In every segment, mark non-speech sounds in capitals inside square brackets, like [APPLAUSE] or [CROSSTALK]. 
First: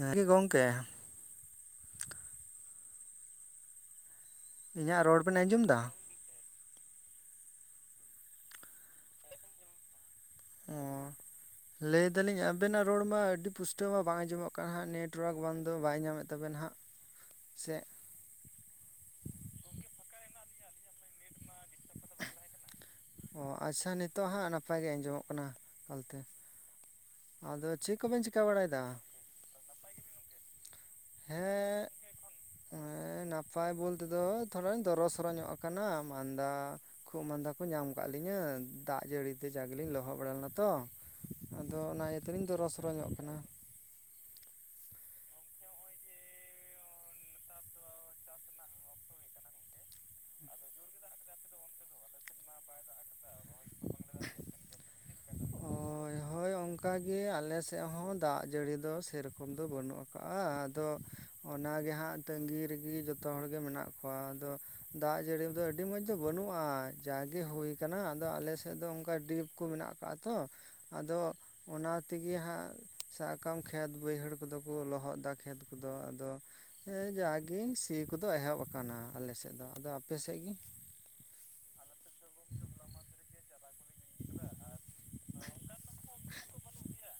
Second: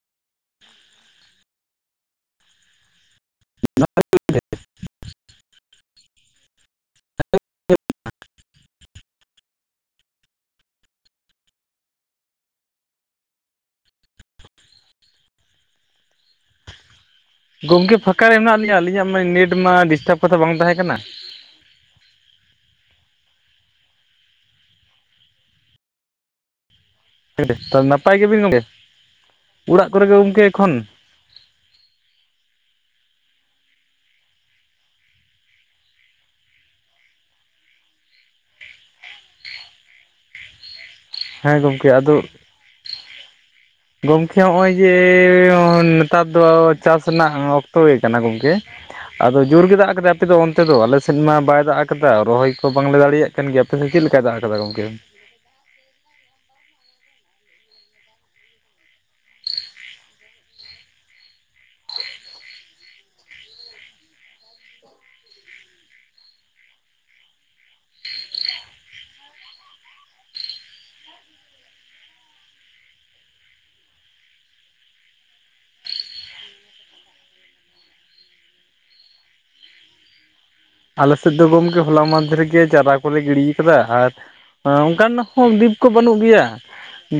ᱮᱸ ᱜᱮ ᱜᱚᱝᱠᱮ [UNINTELLIGIBLE] ᱚᱱᱟ ᱠᱚᱜᱮ ᱤᱧᱟᱹᱜ ᱨᱚᱲ ᱵᱮᱱ ᱟᱸᱡᱚᱢ ᱮᱫᱟ? ᱚᱸ ᱞᱟᱹᱭᱫᱟᱞᱤᱧ ᱟᱵᱮᱱᱟᱜ ᱨᱚᱲᱢᱟ ᱟᱹᱰᱤ ᱯᱩᱥᱴᱟᱹᱣ ᱢᱟ ᱵᱟᱝ ᱟᱸᱡᱚᱢᱚᱜ ᱠᱟᱱᱟ ᱦᱟᱸᱜ ᱱᱮᱴᱚᱣᱟᱨᱠ ᱵᱟᱝᱫᱚ ᱵᱟᱭ ᱧᱟᱢᱮᱫ ᱛᱟᱵᱮᱱᱟ ᱦᱟᱸᱜ [INAUDIBLE] ᱜᱚᱢᱠᱮ ᱯᱷᱟᱸᱠᱟ ᱨᱮ ᱢᱮᱱᱟᱜ ᱞᱤᱧᱟᱹ ᱟᱹᱞᱤᱧᱟᱜ ᱢᱟ ᱱᱮᱴ ᱢᱟ ᱰᱤᱥᱴᱟᱵᱽ ᱠᱟᱛᱮ ᱵᱟᱝ ᱛᱟᱦᱮᱸ ᱠᱟᱱᱟ ᱚ ᱟᱪᱪᱷᱟ ᱱᱤᱛᱚᱜ ᱦᱟᱸᱜ ᱱᱟᱯᱟᱭ ᱜᱮ ᱟᱸᱡᱚᱢᱚᱜ ᱠᱟᱱᱟ ᱚᱱᱛᱮ ᱛᱟᱦᱮ ᱱᱟᱯᱟᱭ ᱜᱮᱵᱤᱱ ᱜᱚᱝᱮ ᱵᱟᱲᱟᱭᱮᱫᱟ? ᱚᱲᱟᱜ ᱠᱚᱨᱮ ᱜᱮ ᱜᱚᱢᱠᱮ ᱮᱠᱷᱚᱱ ᱦᱮᱸᱻ ᱦᱮᱸ ᱱᱟᱯᱟᱭ ᱵᱚᱞ ᱛᱮᱫᱚ ᱛᱷᱚᱲᱟᱧ ᱫᱚᱨᱚ ᱥᱚᱨᱚ ᱧᱚᱜ ᱟᱠᱟᱱᱟ ᱢᱟᱸᱫᱟ ᱠᱷᱩᱜ ᱢᱟᱸᱫᱟ ᱠᱚ ᱧᱟᱢ ᱟᱠᱟᱜ ᱞᱤᱧᱟᱹ ᱫᱟᱜ ᱡᱟᱹᱲᱤ ᱛᱮ ᱡᱟ ᱜᱮᱞᱤᱧ ᱞᱚᱦᱚᱫ ᱵᱟᱲᱟ ᱞᱮᱱᱟ ᱛᱚ ᱦᱮᱸ ᱟᱫᱚ ᱜᱚᱢᱠᱮ ᱚᱱᱟ ᱤᱭᱟᱹᱛᱮᱞᱤᱧ ᱫᱚᱨᱚ ᱥᱚᱨᱚ ᱧᱚᱜ ᱟᱠᱟᱱᱟ ᱜᱚᱢᱠᱮ ᱱᱚᱜᱼᱚᱭ ᱡᱮ ᱱᱮᱛᱟᱨ ᱫᱚ ᱪᱟᱥ ᱨᱮᱱᱟᱜ ᱚᱠᱛᱚ ᱜᱮ ᱠᱟᱱᱟ ᱜᱚᱢᱠᱮ ᱟᱫᱚ ᱡᱳᱨ ᱜᱮ ᱫᱟᱜ ᱠᱟᱫᱟᱭ ᱟᱯᱮ ᱫᱚ ᱚᱱᱛᱮ ᱫᱚ ᱟᱞᱮ ᱥᱮᱫ ᱢᱟ ᱵᱟᱭ ᱫᱟᱜ ᱠᱟᱫᱟ ᱨᱚᱦᱚᱭ ᱠᱚ ᱵᱟᱝᱞᱮ ᱫᱟᱲᱮᱭᱟᱜ ᱠᱟᱱ ᱜᱮᱭᱟ ᱟᱯᱮᱥ ᱪᱮᱫ ᱞᱮᱠᱟ ᱫᱟᱜ ᱟᱠᱟᱫᱟ ᱜᱚᱢᱠᱮ ᱚᱭ ᱦᱳᱭ ᱚᱝ ᱚᱱᱠᱟᱜᱮ ᱟᱞᱮ ᱥᱮᱫ ᱦᱚᱸ ᱫᱟᱜ ᱡᱟᱹᱲᱤ ᱫᱚ ᱥᱮᱨᱚᱠᱚᱢ ᱫᱚ ᱵᱟᱹᱱᱩᱜ ᱟᱠᱟᱜᱼᱟ ᱟᱫᱚ ᱚᱱᱟᱜᱮ ᱦᱟᱸᱜ ᱛᱟᱹᱜᱤ ᱨᱮᱜᱮ ᱡᱚᱛᱚ ᱦᱚᱲᱜᱮ ᱢᱮᱱᱟᱜ ᱠᱚᱣᱟ ᱟᱫᱚ ᱫᱟᱜ ᱡᱟᱹᱲᱤ ᱫᱚ ᱟᱹᱰᱤ ᱢᱚᱸᱡᱽ ᱫᱚ ᱵᱟᱹᱱᱩᱜᱼᱟ ᱡᱟᱜᱮ ᱦᱩᱭᱩᱠ ᱟᱫᱚ ᱟᱞᱮᱥᱮᱫ ᱫᱚ ᱚᱱᱠᱟ ᱰᱤᱯ ᱠᱚ ᱢᱮᱱᱟᱜ-ᱟ ᱠᱟᱜᱼᱟ ᱛᱚ ᱟᱫᱚ ᱚᱱᱟ ᱛᱮᱜᱮ ᱦᱟᱸᱜ ᱥᱟᱵ ᱠᱟᱜ ᱢᱮ ᱠᱷᱮᱛ ᱵᱟᱹᱭᱦᱟᱹᱲ ᱠᱚᱫᱚ ᱠᱚ ᱞᱚᱦᱚᱫ ᱮᱟ ᱠᱷᱮᱛ ᱠᱚᱫᱚ ᱟᱫᱚ ᱦᱮ ᱡᱟᱜᱮ ᱥᱤ ᱠᱚᱫᱚ ᱮᱦᱚᱵ ᱟᱠᱟᱱᱟ ᱟᱞᱮ ᱥᱮᱫ ᱫᱚ ᱟᱫᱚ ᱟᱯᱮ ᱥᱮᱫ ᱜᱮ ᱟᱞᱮᱥᱮᱫ ᱫᱚ ᱜᱚᱢᱠᱮ ᱦᱚᱞᱟ ᱢᱟᱽᱫᱷᱮ ᱨᱮ ᱜᱮᱮ ᱪᱟᱨᱟ ᱠᱚᱞᱮ ᱜᱤᱰᱤ ᱟᱠᱟᱫᱟ ᱟᱨ ᱦᱮ ᱚᱱᱠᱟᱱ ᱦᱚᱸ ᱫᱤᱯ ᱠᱚ ᱵᱟᱹᱱᱩᱜ ᱜᱮᱭᱟ?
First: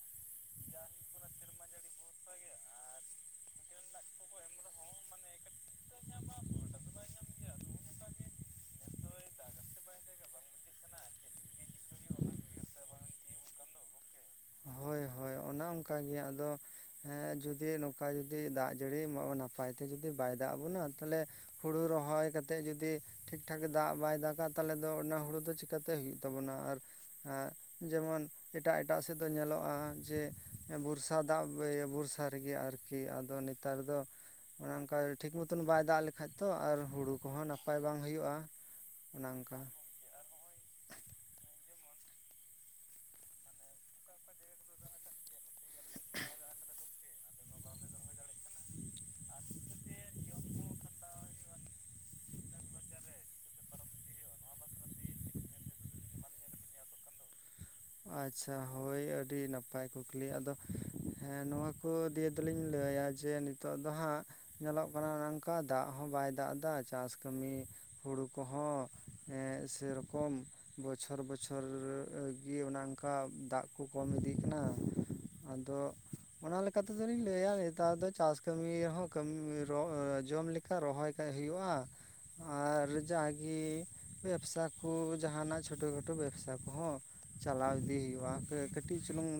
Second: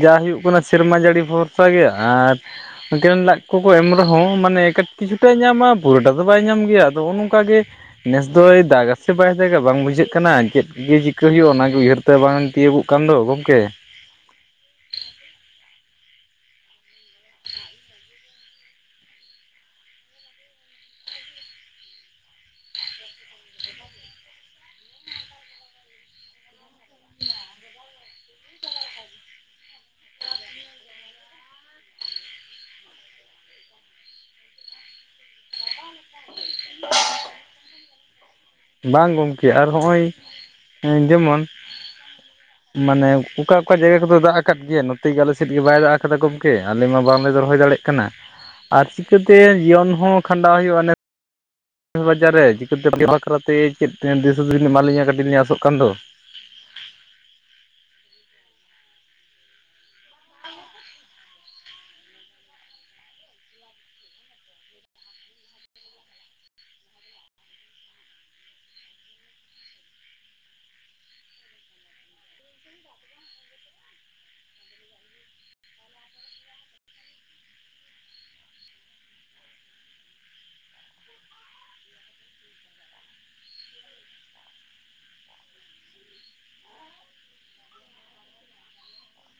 ᱡᱟ ᱦᱩᱭᱩᱜ ᱠᱟᱱᱟ ᱥᱮᱨᱢᱟ ᱡᱟᱹᱲᱤ ᱵᱷᱚᱨᱥᱟ ᱜᱮ ᱟᱨ ᱮᱠᱮᱱ ᱞᱟᱡ ᱠᱚᱠᱚ ᱮᱢ ᱨᱮᱦᱚᱸ ᱢᱟᱱᱮ ᱮᱴ ᱠᱤᱪᱷᱩᱴᱟᱭ ᱧᱟᱢᱟ ᱯᱩᱨᱟᱹᱴᱟ ᱫᱚ ᱵᱟᱭ ᱧᱟᱢ ᱜᱮᱭᱟ ᱟᱫᱚ ᱚᱱᱚ ᱱᱚᱝᱠᱟ ᱜᱮ ᱱᱮᱥ ᱫᱚᱭ ᱫᱟᱜ ᱜᱥᱮ ᱵᱟᱭ ᱫᱟᱜᱟ ᱵᱟᱝ ᱵᱩᱡᱷᱟᱹᱜ ᱠᱟᱱᱟ ᱪᱮᱫ ᱜᱮ ᱪᱤᱠᱟᱹ ᱦᱩᱭᱩᱜᱼᱟ ᱚᱱᱟᱱᱟᱜᱮ ᱩᱭᱦᱟᱹᱨᱛᱮ ᱵᱟᱝ ᱛᱤᱭᱳᱟᱹᱜᱚᱜ ᱠᱟᱱ ᱫᱚ ᱜᱚᱢᱠᱮ ᱦᱳᱭ ᱦᱳᱭ ᱚᱱᱮ ᱚᱱᱠᱟ ᱜᱮ ᱟᱫᱚ ᱦᱮᱸ ᱡᱚᱫᱤ ᱱᱚᱝᱠᱟ ᱡᱩᱚᱫᱤ ᱫᱟᱜ ᱡᱟᱹᱲᱤ ᱱᱟᱯᱟᱭ ᱛᱮ ᱡᱩᱫᱤ ᱵᱟᱭ ᱫᱟᱜ ᱟᱵᱚᱱᱟ ᱛᱟᱦᱚᱞᱮ ᱦᱳᱲᱩ ᱨᱚᱦᱚᱭ ᱠᱟᱛᱮᱫ ᱡᱩᱫᱤ ᱴᱷᱤᱠ ᱴᱷᱟᱠ ᱫᱟᱜ ᱵᱟᱭ ᱫᱟᱜᱟ ᱛᱟᱦᱚᱞᱮ ᱫᱚ ᱚᱱᱟ ᱦᱩᱲᱩ ᱫᱚ ᱪᱤᱠᱟᱛᱮ ᱦᱩᱭᱩᱜ ᱛᱟᱵᱚᱱᱟ ᱟᱨ ᱦᱮᱸ ᱡᱮᱢᱚᱱ ᱮᱴᱟᱜ ᱮᱴᱟᱜ ᱥᱮᱫ ᱫᱚ ᱧᱮᱞᱚᱜᱼᱟ ᱡᱮ ᱵᱚᱨᱥᱟ ᱫᱟᱜ ᱵᱚᱨᱥᱟ ᱨᱮᱜᱮ ᱟᱨᱠᱤ ᱟᱫᱚ ᱱᱮᱛᱟᱨ ᱫᱚ ᱚᱱᱮ ᱚᱱᱠᱟ ᱴᱷᱤᱠ ᱢᱚᱛᱚᱱ ᱵᱟᱭ ᱫᱟᱜ ᱞᱮᱠᱟᱱᱡ ᱛᱚ ᱟᱨ ᱦᱩᱲᱩ ᱠᱚᱦᱚᱸ ᱱᱟᱯᱟᱭ ᱵᱟᱝ ᱦᱩᱭᱩᱜᱼᱟ ᱵᱟᱝ ᱚᱱᱮ ᱜᱚᱢᱠᱮ ᱚᱱᱠᱟ ᱟᱨ ᱦᱚᱸᱜᱼᱚᱭ ᱡᱮᱢᱚᱱ [INAUDIBLE] ᱢᱟᱱᱮ ᱚᱠᱟ ᱚᱠᱟ ᱡᱟᱭᱜᱟ ᱠᱚᱫᱚ ᱫᱟᱜ ᱟᱠᱟᱫ ᱜᱮᱭᱟ ᱱᱚᱛᱮ ᱜᱮ ᱟᱞᱮᱥᱮᱫ ᱜᱮ ᱵᱟᱭ ᱫᱟᱜ ᱟᱠᱟᱫᱟ ᱜᱚᱝᱠᱮ ᱟᱞᱮ ᱢᱟ ᱵᱟᱝᱞᱮ ᱨᱚᱦᱚᱭ ᱫᱟᱲᱮᱜ ᱠᱟᱱᱟ ᱟᱨ ᱪᱤᱠᱟᱹ ᱛᱮ ᱡᱤᱭᱚᱱ ᱦᱚᱸ ᱠᱷᱟᱸᱰᱟᱣ ᱦᱩᱭᱩᱜᱼᱟ ᱱᱮᱛ ᱫᱩ ᱦᱟᱡᱟᱨ ᱨᱮ ᱪᱤᱠᱟᱹ ᱛᱮ ᱟᱯᱮ ᱵᱟᱠᱷᱨᱟ ᱛᱮ ᱪᱮᱫ ᱫᱤᱥ ᱦᱩᱫᱤᱥ ᱮᱢᱟᱞᱤᱧᱟ. ᱠᱟᱹᱴᱤᱡ ᱞᱤᱧ ᱟᱥᱚᱜ ᱠᱟᱱ ᱫᱚ ᱟᱪᱪᱷᱟ ᱦᱳᱭ ᱟᱹᱰᱤ ᱱᱟᱯᱟᱭ ᱠᱩᱠᱞᱤ ᱟᱫᱚ ᱦᱮᱸ ᱱᱚᱣᱟ ᱠᱚ ᱫᱤᱭᱮ ᱫᱚ ᱞᱤᱧ ᱞᱟᱹᱭ ᱟ ᱡᱮ ᱱᱤᱛᱚᱜ ᱫᱚ ᱦᱟᱸᱜ ᱧᱮᱞᱚᱜ ᱠᱟᱱᱟ ᱚᱱᱠᱟ ᱫᱟᱜ ᱦᱚᱸ ᱵᱟᱭ ᱫᱟᱜ ᱮᱫᱟ ᱪᱟᱥ ᱠᱟᱹᱢᱤ ᱦᱩᱲᱩ ᱠᱚᱦᱚᱸ ᱦᱮᱸ ᱥᱮᱨᱚᱠᱚᱢ ᱵᱚᱪᱷᱚᱨ ᱵᱚᱪᱷᱚᱨ ᱨᱮ ᱤᱭᱟ. ᱚᱱᱮ ᱚᱱᱠᱟ ᱫᱟᱜ ᱠᱚ ᱠᱚᱢ ᱤᱫᱤᱜ ᱠᱟᱱᱟ ᱟᱫᱚ ᱚᱱᱟ ᱞᱮᱠᱟ ᱛᱮᱫᱚᱞᱤᱧ ᱞᱟᱹᱭᱟ ᱱᱮᱛᱟᱨ ᱫᱚ ᱪᱟᱥ ᱠᱟᱹᱢᱤ ᱨᱮ ᱦᱚᱸ ᱠᱟᱹᱢᱤ ᱨᱚ ᱡᱚᱢ ᱞᱮᱠᱟ ᱠᱟ ᱨᱚᱦᱚᱭ ᱠᱟᱜ ᱦᱩᱭᱩᱜᱼᱟ ᱟᱨ ᱡᱟᱜᱮ ᱵᱮᱵᱥᱟ ᱠᱚ ᱡᱟᱦᱟ ᱱᱟᱜ ᱪᱷᱳᱴᱳ ᱠᱷᱟᱴᱳ ᱵᱮᱵᱥᱟ ᱠᱚᱦᱚᱸ ᱪᱟᱞᱟᱣ ᱤᱫᱤ ᱦᱩᱭᱩᱜᱼᱟ ᱠᱟᱹᱴᱤᱡ ᱪᱩᱞᱩᱝ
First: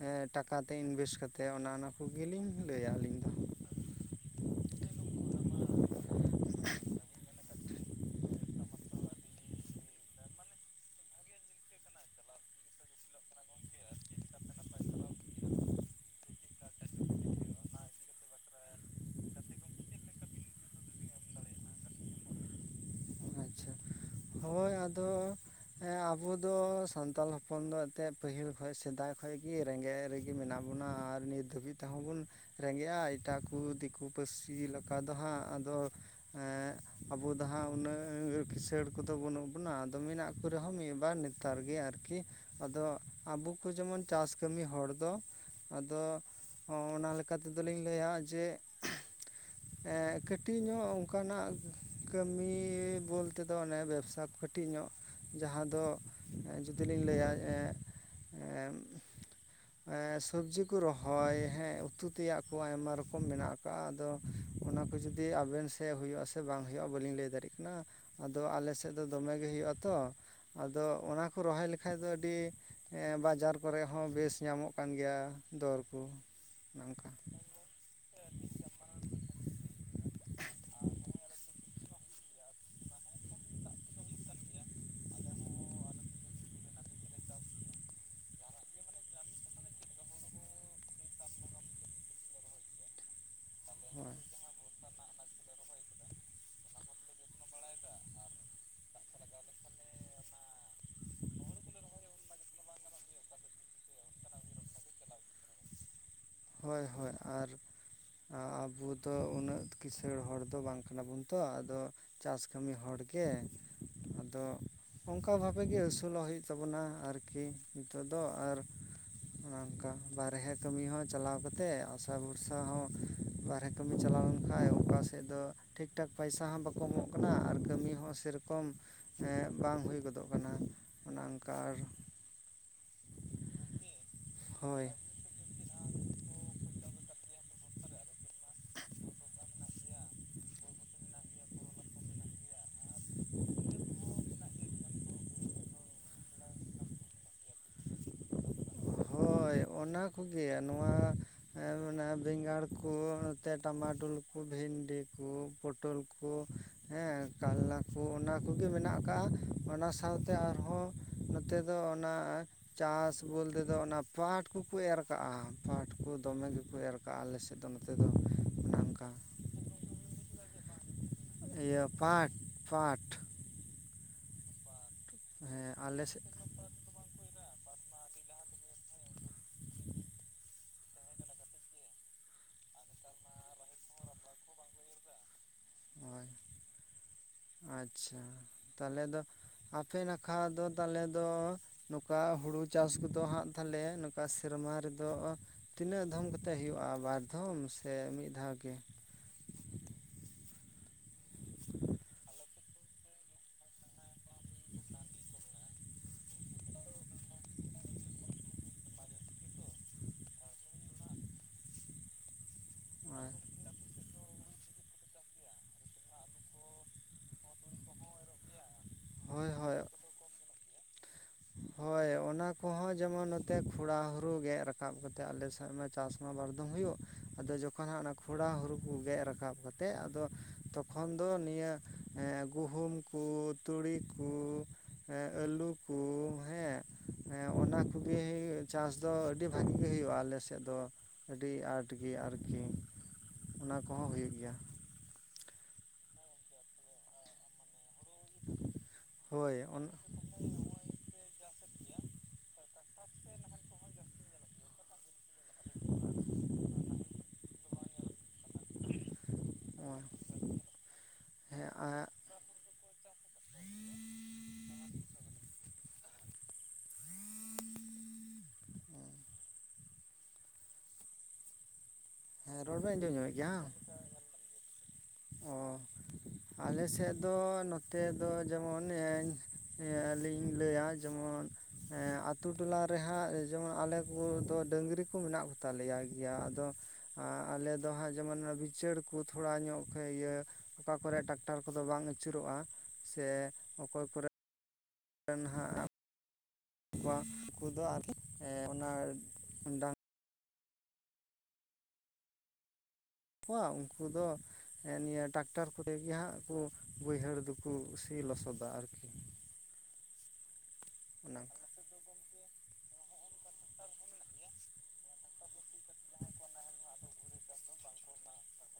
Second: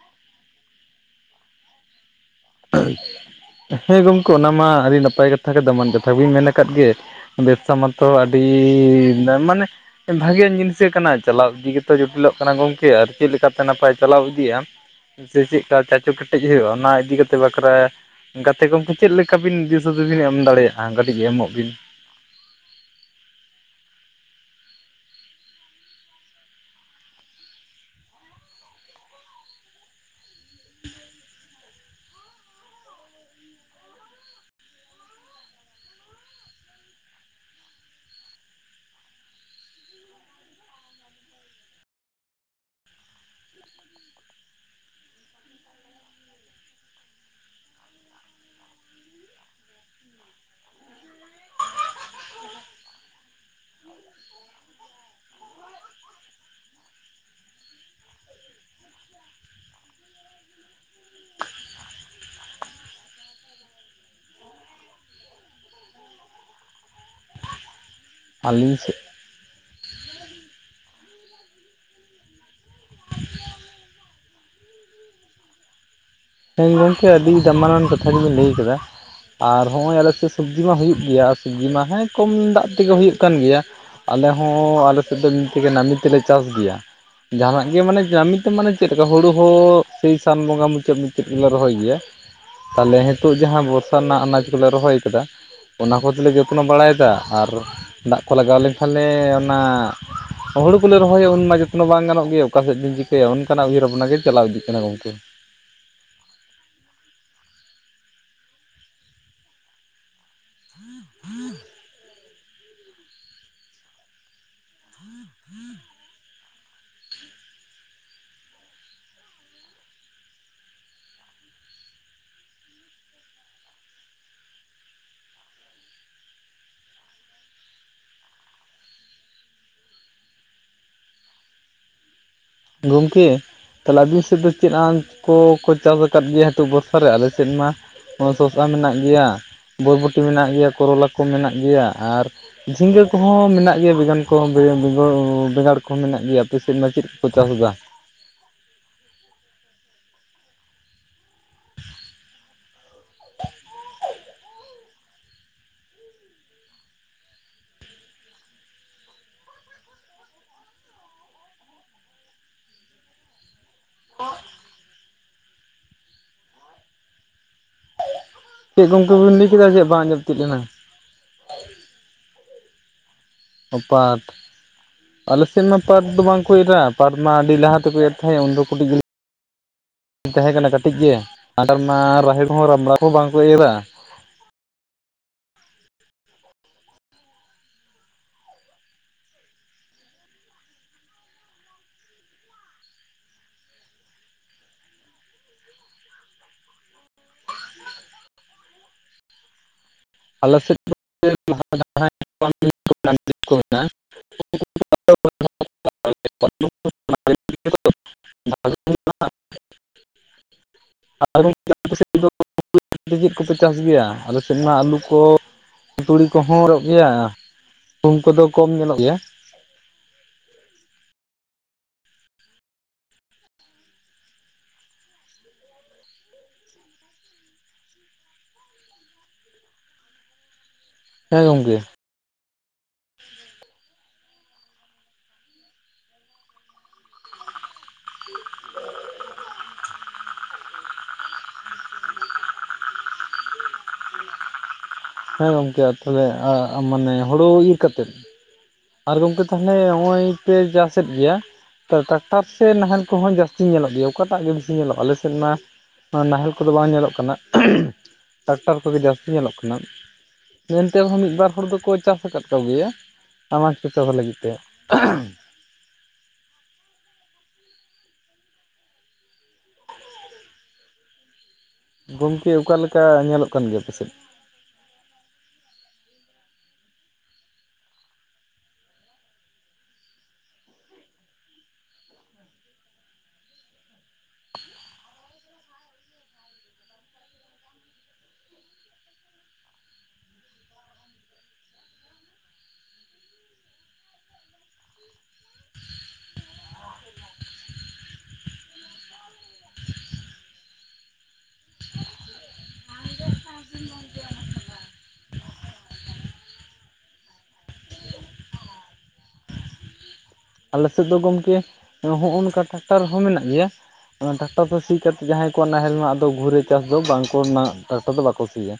ᱦᱮᱸ ᱴᱟᱠᱟᱛᱮ ᱤᱱᱵᱷᱮᱥᱴ ᱠᱟᱛᱮᱫ ᱚᱱᱟ ᱠᱚᱜᱮᱞᱤᱧ ᱞᱟᱹᱭᱟ ᱟᱹᱞᱤᱧ ᱫᱚ ᱦᱳᱭ ᱜᱚᱢᱠᱮ ᱚᱱᱟ ᱢᱟ ᱟᱹᱰᱤ ᱱᱟᱯᱟᱭ ᱠᱟᱛᱷᱟ ᱜᱮ ᱫᱚᱢᱟᱱ ᱠᱟᱛᱷᱟ ᱵᱮᱱ ᱢᱮᱱ ᱟᱠᱟᱫ ᱜᱮ ᱵᱮᱵᱥᱟ ᱢᱟᱛᱚ ᱟᱹᱰᱤ ᱢᱟᱱᱮ ᱵᱷᱟᱹᱜᱮ ᱡᱤᱱᱥᱟ ᱠᱟᱱᱟ ᱪᱟᱞᱟᱣ ᱤᱫᱤ ᱜᱮᱛᱚ ᱡᱚᱴᱤᱞᱚᱜ ᱠᱟᱱᱟ ᱜᱚᱝᱠᱮ ᱟᱨ ᱪᱮᱫ ᱞᱮᱠᱟᱛᱮ ᱱᱟᱯᱟᱭ ᱪᱟᱞᱟᱣ ᱤᱫᱤᱜᱼᱟ ᱥᱮ ᱪᱮᱜ ᱠᱟ ᱪᱟᱪᱳ ᱠᱮᱴᱮᱡ ᱦᱩᱭᱩᱜᱼᱟ ᱚᱱᱟ ᱤᱫᱤ ᱠᱟᱛᱮᱫ ᱵᱟᱠᱷᱨᱟ ᱜᱟᱛᱮ ᱜᱚᱝᱠᱮ ᱪᱮᱫ ᱞᱮᱠᱟ ᱵᱤᱱ ᱫᱤᱥ ᱦᱩᱫᱤᱥ ᱵᱤᱱ ᱮᱢ ᱫᱟᱲᱮᱭᱟᱜᱼᱟ ᱠᱟᱹᱴᱤᱡ ᱮᱢᱚᱜ ᱵᱤᱱ ᱟᱪᱪᱷᱟ ᱦᱳᱭ ᱟ ᱫᱚ ᱦᱮᱸ ᱟᱵᱚ ᱫᱚ ᱥᱟᱱᱛᱟᱞ ᱦᱚᱯᱚᱱ ᱫᱚ ᱮᱱᱛᱮ ᱯᱟᱹᱦᱤᱞ ᱠᱷᱚᱱ ᱥᱮᱫᱟᱭ ᱠᱷᱚᱱ ᱜᱮ ᱨᱮᱸᱜᱮᱡ ᱨᱮᱜᱮ ᱢᱮᱱᱟᱜ ᱵᱚᱱᱟ ᱟᱨ ᱱᱤᱛ ᱫᱷᱟᱹᱵᱤᱡ ᱛᱮᱦᱚᱸ ᱵᱚᱱ ᱨᱮᱸᱜᱮᱡᱼᱟ ᱮᱴᱟᱜ ᱠᱚ ᱫᱤᱠᱩ ᱯᱟᱹᱨᱥᱤ ᱞᱮᱠᱟ ᱫᱚ ᱦᱟᱸᱜ ᱟᱫᱚ ᱦᱮᱸ ᱟᱵᱚ ᱫᱚ ᱱᱟᱦᱟᱸ ᱩᱱᱟᱹᱜ ᱠᱤᱥᱟᱹᱬ ᱠᱚᱫᱚ ᱵᱟᱹᱱᱩᱜ ᱵᱚᱱᱟ ᱟᱫᱚ ᱢᱮᱱᱟᱜ ᱠᱚᱨᱮ ᱦᱚᱸ ᱢᱤᱫ ᱵᱟᱨ ᱱᱮᱛᱟᱨ ᱜᱮ ᱟᱨᱠᱤ ᱟᱫᱚ ᱟᱵᱚ ᱠᱚ ᱡᱮᱢᱚᱱ ᱪᱟᱥ ᱠᱟᱹᱢᱤ ᱦᱚᱲ ᱫᱚ ᱟᱫᱚ ᱦᱚᱸᱜᱼᱚ ᱱᱟ ᱞᱮᱠᱟ ᱛᱮᱫᱚ ᱞᱤᱧ ᱞᱟᱹᱭᱟ ᱡᱮ ᱮ ᱠᱟᱹᱴᱤᱡ ᱧᱚᱜ ᱚᱱᱠᱟ ᱱᱟᱜ ᱠᱟᱹᱢᱤ ᱵᱚᱞᱛᱮ ᱛᱮ ᱫᱚ ᱚᱱᱮ ᱵᱮᱵᱥᱟ ᱠᱟᱹᱴᱤᱡ ᱧᱚᱜ ᱡᱟᱦᱟᱸ ᱫᱚ ᱡᱩᱫᱤ ᱞᱤᱧ ᱞᱟᱹᱭᱟ [UNINTELLIGIBLE] ᱦᱮᱸ ᱥᱚᱵᱡᱤ ᱠᱚ ᱨᱚᱦᱚᱭ ᱦᱮᱸ ᱩᱛᱩ ᱛᱮᱭᱟᱜ ᱠᱚ ᱟᱭᱢᱟ ᱨᱚᱠᱚᱢ ᱢᱮᱱᱟᱜ ᱟᱠᱟ ᱟ ᱟᱫᱚ ᱚᱱᱟ ᱠᱚ ᱡᱩᱫᱤ ᱟᱵᱮᱱ ᱥᱮᱫ ᱦᱩᱭᱩᱜᱼᱟᱥᱮ ᱵᱟᱝ ᱦᱩᱭᱩᱜᱼᱟ ᱵᱟᱝ ᱞᱤᱧ ᱞᱟᱹᱭ ᱫᱟᱲᱮᱜ ᱠᱟᱱᱟ ᱟᱫᱚ ᱟᱞᱮ ᱥᱮᱫ ᱫᱚ ᱫᱚᱢᱮ ᱜᱮ ᱦᱩᱭᱩᱜᱼᱟ ᱛᱚ ᱟᱫᱚ ᱚᱱᱟ ᱠᱚ ᱨᱚᱦᱚᱭ ᱞᱮᱠᱷᱟᱡ ᱫᱚ ᱟᱹᱰᱤ ᱦᱮᱸ ᱵᱟᱡᱟᱨ ᱠᱚᱨᱮ ᱦᱚᱸ ᱵᱮᱥ ᱧᱟᱢᱚᱜ ᱠᱟᱱ ᱜᱮᱭᱟ ᱫᱚᱨ ᱠᱚ ᱦᱮᱸ ᱜᱚᱢᱠᱮ ᱱᱚᱝᱠᱟ ᱟᱹᱰᱤ ᱫᱟᱢᱟᱱᱟᱱ ᱠᱟᱛᱮ ᱠᱟᱛᱷᱟ ᱜᱮᱵᱮᱱ ᱞᱟᱹᱭ ᱠᱟᱫᱟ ᱟᱨ ᱦᱚᱜᱼᱚᱭ ᱟᱞᱮ ᱥᱮᱫ ᱥᱚᱵᱡᱤ ᱢᱟ ᱦᱩᱭᱩᱜ ᱜᱮᱭᱟ ᱥᱚᱵᱡᱤ ᱢᱟ ᱦᱮᱸ ᱠᱚᱢ ᱫᱟᱜ ᱛᱮᱜᱮ ᱦᱩᱭᱩᱜ ᱠᱟᱱ ᱜᱮᱭᱟ ᱟᱞᱮ ᱦᱚᱸ ᱟᱞᱮ ᱥᱮᱫ ᱫᱚ ᱱᱟᱹᱢᱤ ᱛᱮᱞᱮ ᱪᱟᱥ ᱜᱮᱭᱟ ᱡᱟᱸᱦᱟ ᱱᱟᱜ ᱜᱮ ᱢᱟᱱᱮ ᱱᱟᱢᱤ ᱛᱮ ᱢᱟᱱᱮ ᱪᱮᱫ ᱞᱮᱠᱟ ᱦᱩᱲᱩ ᱦᱚᱸ ᱥᱮᱭ ᱥᱟᱱ ᱵᱚᱸᱜᱟ ᱢᱩᱪᱟᱹᱫ ᱢᱩᱪᱟ. ᱫ ᱪᱮᱫ ᱜᱮᱞᱮ ᱨᱚᱦᱚᱭ ᱜᱮᱭᱟ ᱛᱟᱦᱚᱞᱮ ᱱᱤᱛᱚᱜ ᱡᱟᱦᱟᱸ ᱵᱚᱨᱥᱟ ᱦᱳᱭ ᱨᱮᱱᱟᱜ ᱟᱱᱟᱡ ᱠᱚᱞᱮ ᱨᱚᱦᱚᱭ ᱠᱟᱫᱟ ᱚᱱᱟ ᱠᱚᱛᱮ ᱞᱮ ᱡᱚᱛᱱᱚ ᱵᱟᱲᱟᱭᱮᱫᱟ ᱟᱨ ᱫᱟᱜ ᱠᱚ ᱞᱟᱜᱟᱣ ᱞᱮᱱᱠᱷᱟᱱ ᱞᱮ ᱚᱱᱟ ᱦᱩᱲᱩ ᱠᱚᱞᱮ ᱨᱚᱦᱚᱭ ᱩᱱᱢᱟ ᱡᱚᱛᱱᱚ ᱵᱟᱝ ᱜᱟᱱᱚᱜ ᱜᱮᱭᱟ ᱚᱠᱟ ᱥᱮᱫ ᱵᱤᱱ ᱪᱤᱠᱟᱹᱭᱟ ᱚᱱᱠᱟ ᱱᱟᱜ ᱩᱭᱦᱟᱹᱨ ᱵᱷᱟᱵᱱᱟ ᱜᱮ ᱪᱟᱞᱟᱣ ᱤᱫᱤᱜ ᱠᱟᱱᱟ ᱜᱚᱝᱠᱮ ᱦᱳᱭ ᱦᱳᱭ ᱟᱨ ᱟᱵᱚ ᱫᱚ ᱩᱱᱟᱹᱜ ᱠᱤᱥᱟᱹᱲ ᱦᱚᱲ ᱫᱚ ᱵᱟᱝ ᱠᱟᱱᱟ ᱵᱚᱱ ᱛᱚ ᱟᱫᱚ ᱪᱟᱥ ᱠᱟᱹᱢᱤ ᱦᱚᱲ ᱜᱮ ᱟᱫᱚ ᱚᱱᱠᱟ ᱵᱷᱟᱵᱮ ᱜᱮ ᱟᱹᱥᱩᱞᱚᱜ ᱦᱩᱭᱩᱜ ᱛᱟᱵᱚᱱᱟ ᱟᱨᱠᱤ ᱱᱤᱛᱚᱜ ᱫᱚ ᱟᱨ ᱚᱱᱮ ᱚᱱᱠᱟ ᱵᱟᱨᱦᱮ ᱠᱟᱹᱢᱤ ᱦᱚᱸ ᱪᱟᱞᱟᱣ ᱠᱟᱛᱮᱜ ᱟᱥᱟ ᱵᱷᱚᱨᱥᱟ ᱦᱚᱸ ᱵᱟᱨᱦᱮ ᱠᱟᱹᱢᱤ ᱪᱟᱞᱟᱣ ᱞᱮᱱ ᱠᱷᱟᱱ ᱚᱠᱟ ᱥᱮᱫ ᱫᱚ ᱴᱷᱤᱠ ᱴᱷᱟᱠ ᱯᱚᱭᱥᱟ ᱦᱚᱸ ᱵᱟᱠᱚ ᱮᱢᱚᱜ ᱠᱟᱱᱟ ᱟᱨ ᱠᱟᱹᱢᱤ ᱦᱚᱸ ᱥᱮᱨᱚᱠᱚᱢ ᱦᱮᱸ ᱵᱟᱝ ᱦᱩᱭ ᱜᱚᱫᱚᱜ ᱠᱟᱱᱟ ᱚᱱᱮ ᱚᱱᱠᱟ ᱟᱨ ᱜᱚᱝᱠᱮ ᱛᱟᱦᱞᱮ ᱟᱵᱤᱱ ᱥᱮᱫ ᱫᱚ ᱪᱮᱫ ᱦᱳᱭ ᱟᱛ ᱠᱚ ᱠᱚ ᱪᱟᱥ ᱟᱠᱟᱫ ᱜᱮᱭᱟ ᱱᱤᱛᱚᱜ ᱵᱚᱨᱥᱟ ᱨᱮ ᱟᱞᱮ ᱥᱮᱫ ᱢᱟ ᱥᱚᱥᱟ ᱢᱮᱱᱟᱜ ᱜᱮᱭᱟ ᱵᱚᱨᱵᱚᱴᱤ ᱢᱮᱱᱟᱜ ᱜᱮᱭᱟ ᱠᱚᱨᱚᱞᱟ ᱠᱚ ᱢᱮᱱᱟᱜ ᱜᱮᱭᱟ ᱟᱨ ᱡᱷᱤᱸᱜᱟᱹ ᱠᱚᱦᱚᱸ ᱢᱮᱱᱟᱜ ᱜᱮᱭᱟ ᱵᱮᱸᱜᱟᱱ ᱠᱚᱦᱚᱸ ᱵᱮᱸᱜᱟᱲ ᱠᱚᱦᱚᱸ ᱢᱮᱱᱟᱜ ᱜᱮᱭᱟ ᱟᱯᱮ ᱥᱮᱫ ᱢᱟ ᱪᱮᱫ ᱠᱚ ᱪᱟᱥ ᱫᱟ ᱦᱳᱭ ᱚᱱᱟ ᱠᱚᱜᱮ ᱱᱚᱣᱟ ᱦᱮᱸ ᱚᱱᱟ ᱵᱮᱸᱜᱟᱲ ᱠᱚ ᱱᱚᱛᱮ ᱴᱟᱢᱟᱴᱳᱞ ᱠᱚ ᱵᱷᱤᱱᱰᱤ ᱠᱚ ᱯᱚᱴᱚᱞ ᱠᱚ ᱦᱮᱸ ᱠᱟᱞᱞᱟ ᱠᱚ ᱚᱱᱟ ᱠᱚᱜᱮ ᱢᱮᱱᱟᱜ ᱟᱠᱟᱜ ᱚᱱᱟ ᱥᱟᱶᱛᱮ ᱟᱨᱦᱚᱸ ᱱᱚᱛᱮ ᱫᱚ ᱚᱱᱟ ᱪᱟᱥ ᱵᱚᱞᱛᱮ ᱫᱚ ᱚᱱᱟ ᱯᱟᱴ ᱠᱚᱠᱚ ᱮᱨ ᱠᱟᱜᱼᱟ ᱯᱟᱴ ᱠᱚ ᱫᱚᱢᱮ ᱜᱮᱠᱚ ᱮᱨ ᱠᱟᱜᱼᱟ ᱟᱞᱮᱥᱮᱫ ᱫᱚ ᱱᱚᱛᱮ ᱫᱚ ᱪᱮᱫ ᱚᱱᱠᱟ ᱜᱚᱝᱜᱮ ᱵᱤᱱ ᱞᱟᱹᱭ ᱠᱮᱫᱟ ᱡᱮ ᱵᱟᱝ ᱧᱟᱢ ᱛᱤᱭᱟᱹᱜ ᱞᱮᱱᱟ ᱤᱭᱟᱹ ᱯᱟᱴ ᱯᱟᱴ ᱚ ᱯᱟᱴ ᱟᱞᱮ ᱥᱮᱫ ᱦᱮᱸ ᱢᱟ ᱟᱞᱮ ᱯᱟᱴ ᱫᱚ ᱥᱮᱫ ᱵᱟᱝ ᱤᱨᱟ ᱯᱟᱴ ᱢᱟ ᱟᱹᱰᱤ ᱞᱟᱦᱟ ᱛᱮᱠᱚ ᱮᱨ ᱛᱟᱦᱮᱸᱫ ᱩᱱᱫᱚ ᱫᱚ ᱠᱟᱹᱴᱤᱡ [INAUDIBLE] ᱛᱟᱦᱮᱸᱠᱟᱱᱟ ᱠᱟᱹᱴᱤᱡ ᱜᱮ ᱟᱨ ᱚᱱᱟ ᱨᱟᱦᱮᱲ ᱠᱚᱦᱚᱸ ᱨᱟᱢᱲᱟ ᱠᱚᱦᱚᱸ ᱵᱟᱝᱠᱚ ᱮᱨᱟ ᱦᱳᱭ ᱟᱪᱪᱷᱟ ᱛᱟᱦᱚᱞᱮ ᱫᱚ ᱟᱯᱮ ᱱᱟᱠᱷᱟ ᱫᱚ ᱛᱟᱞᱮ ᱫᱚ ᱱᱚᱝᱠᱟ ᱦᱩᱲᱩ ᱪᱟᱥ ᱠᱚᱫᱚ ᱦᱟᱸᱜ ᱛᱟᱞᱮ ᱱᱚᱝᱠᱟ ᱥᱮᱨᱢᱟ ᱨᱮᱫᱚ ᱛᱤᱱᱟᱹᱜ ᱫᱷᱟᱢ ᱠᱟᱛᱮᱜ ᱦᱳᱭᱳᱜᱼᱟ, ᱵᱟᱨ ᱫᱷᱚᱢ ᱥᱮ ᱢᱤᱫ ᱫᱷᱟᱣᱜᱤ? ᱟᱞᱮ ᱥᱮᱫ ᱠᱚ ᱢᱮᱱᱟᱜᱼᱟ [INAUDIBLE] [INAUDIBLE] [INAUDIBLE] [INAUDIBLE] ᱪᱟᱥ ᱜᱮᱭᱟ ᱟᱞᱮ ᱥᱮᱫᱢᱟ ᱟᱹᱞᱩ ᱠᱚ ᱛᱩᱲᱤ ᱠᱚᱦᱚᱸ [INAUDIBLE] ᱜᱮᱭᱟ ᱩᱢ ᱠᱚᱫᱚ ᱠᱚᱢ ᱧᱮᱞᱚᱜ ᱜᱮᱭᱟ ᱦᱳᱭ ᱦᱳᱭ ᱦᱳᱭ ᱚᱱᱟ ᱠᱚᱦᱚᱸ ᱡᱮᱢᱚᱱ ᱱᱚᱛᱮ ᱠᱷᱚᱨᱟ ᱦᱩᱲᱩ ᱜᱮᱫ ᱨᱟᱠᱟᱵ ᱠᱟᱛᱮᱫ ᱟᱞᱮ ᱥᱮᱫ ᱢᱟ ᱪᱟᱥ ᱢᱟ ᱵᱟᱨᱫᱚᱢ ᱦᱩᱭᱩᱜ ᱟᱫᱚ ᱡᱚᱠᱷᱚᱱ ᱦᱟᱸᱜ ᱚᱱᱟ ᱠᱷᱚᱨᱟ ᱦᱩᱲᱩ ᱠᱚ ᱜᱮᱫ ᱨᱟᱠᱟᱵ ᱠᱟᱛᱮᱫ ᱟᱫᱚ ᱛᱚᱠᱷᱚᱱ ᱫᱚ ᱦᱮᱸ ᱱᱤᱭᱟᱹ ᱜᱚᱝᱠᱮ ᱜᱩᱦᱩᱢ ᱠᱚ ᱛᱩᱲᱤ ᱠᱚ ᱟᱹᱞᱩ ᱠᱚ ᱠᱚ ᱦᱮᱸ ᱦᱮᱸ ᱚᱱᱟ ᱠᱚᱜᱮ ᱪᱟᱥ ᱫᱚ ᱟᱹᱰᱤ ᱵᱷᱟᱜᱤ ᱜᱮ ᱦᱩᱭᱩᱜᱼᱟ ᱟᱞᱮᱥᱮᱫ ᱫᱚ ᱟᱹᱰᱤ ᱟᱸᱴ ᱜᱮ ᱟᱨᱠᱤ ᱚᱱᱟ ᱠᱚᱦᱚᱸ ᱦᱩᱭᱩᱜ ᱜᱮᱭᱟ᱾ ᱦᱮᱸ ᱜᱚᱢᱠᱮ ᱛᱟᱦᱚᱞᱮ ᱢᱟᱱᱮ ᱦᱩᱲᱩ ᱤᱨ ᱠᱟᱛᱮᱫ? [UNINTELLIGIBLE] ᱟᱨ ᱜᱚᱝᱠᱮ ᱦᱳᱭ ᱛᱟᱦᱚᱞᱮ ᱚᱱ ᱱᱚᱜᱼᱚᱭ ᱯᱮ ᱪᱟᱥᱮᱫ ᱜᱮᱭᱟ ᱴᱨᱟᱠᱴᱟᱨ ᱥᱮ ᱱᱟᱦᱮᱞ ᱠᱚᱦᱚᱸ ᱡᱟᱹᱥᱛᱤ ᱧᱮᱞᱚᱜ ᱜᱮᱭᱟ ᱚᱠᱟᱴᱟᱜ ᱜᱮ ᱵᱤᱥᱤ ᱧᱮᱞᱚᱜᱼᱟ ᱟᱞᱮ ᱟᱯᱮ ᱥᱮᱫ ᱢᱟ ᱱᱟᱦᱮᱞ ᱠᱚᱫᱚ ᱵᱟᱝ ᱧᱮᱞᱚᱜ ᱠᱟᱱᱟ᱾ ᱴᱟᱠᱴᱟᱨ ᱠᱚᱜᱮ ᱡᱟᱹᱥᱛᱤ ᱧᱮᱞᱚᱜ ᱠᱟᱱᱟ ᱢᱮᱱᱛᱮ ᱨᱮᱦᱚᱸ ᱢᱤᱫᱵᱟᱨ ᱦᱚᱲ ᱦᱮᱸ ᱫᱚᱠᱚ ᱪᱟᱥ ᱟᱠᱟᱫ ᱠᱚᱜᱮᱭᱟ᱾ ᱥᱟᱢᱟᱡᱽ ᱠᱚᱯᱟᱣ ᱞᱟᱹᱜᱤᱫ ᱛᱮ ᱜᱚᱢᱠᱮ ᱦᱮᱸ ᱨᱚᱲ ᱚᱠᱟᱞᱮ ᱵᱮᱱ ᱞᱮᱠᱟ ᱟᱸᱡᱚᱢ ᱧᱟᱢᱮᱫ ᱧᱮᱞᱚᱜ ᱠᱟᱱ ᱜᱮᱭᱟ ᱯᱮᱥᱮᱫ ᱚ ᱟᱞᱮ ᱥᱮᱫ ᱫᱚ ᱱᱚᱛᱮ ᱫᱚ ᱡᱮᱢᱚᱱ ᱦᱮᱸ ᱟᱹᱞᱤᱧ ᱞᱟᱹᱭ ᱟ ᱡᱮᱢᱚᱱ ᱦᱮᱸ ᱟᱹᱛᱩ ᱴᱚᱞᱟ ᱨᱮᱦᱟᱸᱜ ᱡᱮᱢᱚᱱ ᱟᱞᱮ ᱠᱚᱫᱚ ᱰᱟᱹᱝᱨᱤ ᱠᱚ ᱢᱮᱱᱟᱜ ᱠᱚᱛᱟᱞᱮᱭᱟ ᱜᱮᱭᱟ ᱟᱫᱚ ᱟᱨ ᱟᱞᱮ ᱫᱚ ᱦᱟᱸᱜ ᱡᱮᱢᱚᱱ ᱵᱤᱪᱟᱹᱲ ᱠᱚ ᱛᱷᱚᱲᱟ ᱧᱚᱜ ᱤᱭᱟᱹ ᱚᱠᱟ ᱠᱚᱨᱮ ᱴᱟᱠᱴᱟᱨ ᱠᱚᱫᱚ ᱵᱟᱝ ᱟᱹᱪᱩᱨᱚᱜᱼᱟ ᱥᱮ ᱚᱠᱚᱭ ᱠᱚᱨᱮ ᱦᱟᱜ ᱠᱩᱫᱚ ᱟᱨ ᱚᱱᱟ ᱰ [UNINTELLIGIBLE] ᱠᱚᱣᱟ ᱩᱱᱠᱩ ᱫᱚ ᱦᱮᱸ ᱱᱤᱭᱟᱹ ᱴᱟᱠᱴᱟᱨ ᱠᱚᱨᱮ ᱜᱮ ᱦᱟᱸᱜ ᱠᱚ ᱵᱟᱹᱭᱦᱟᱹᱲ ᱫᱚᱠᱚ ᱥᱤ ᱞᱚᱥᱚᱫᱟ ᱟᱨᱠᱤ᱾ [INAUDIBLE] ᱟᱞᱮ ᱥᱮᱫ ᱫᱚ ᱚᱱᱟ ᱜᱚᱢᱠᱮ ᱦᱚᱜᱼᱚ ᱱᱚᱝᱠᱟ ᱴᱨᱟᱠᱴᱟᱨ ᱦᱚᱸ ᱢᱮᱱᱟᱜ ᱜᱮᱭᱟ ᱴᱨᱟᱠᱴᱟᱨ ᱴᱨᱟᱠᱴᱟᱨ ᱛᱮ ᱥᱤ ᱠᱟᱛᱮᱫ ᱡᱟᱦᱟᱸᱭ ᱠᱚᱣᱟᱜ ᱱᱟᱦᱮᱞ ᱨᱮᱱᱟᱜᱫᱚ ᱜᱷᱩᱨᱟᱹ ᱪᱟᱥ ᱫᱚ ᱵᱟᱝᱠᱚ ᱨᱮᱱᱟᱜ ᱴᱨᱟᱠᱴᱟᱨ ᱫᱚ ᱵᱟᱠᱚ ᱥᱤᱭᱟ᱾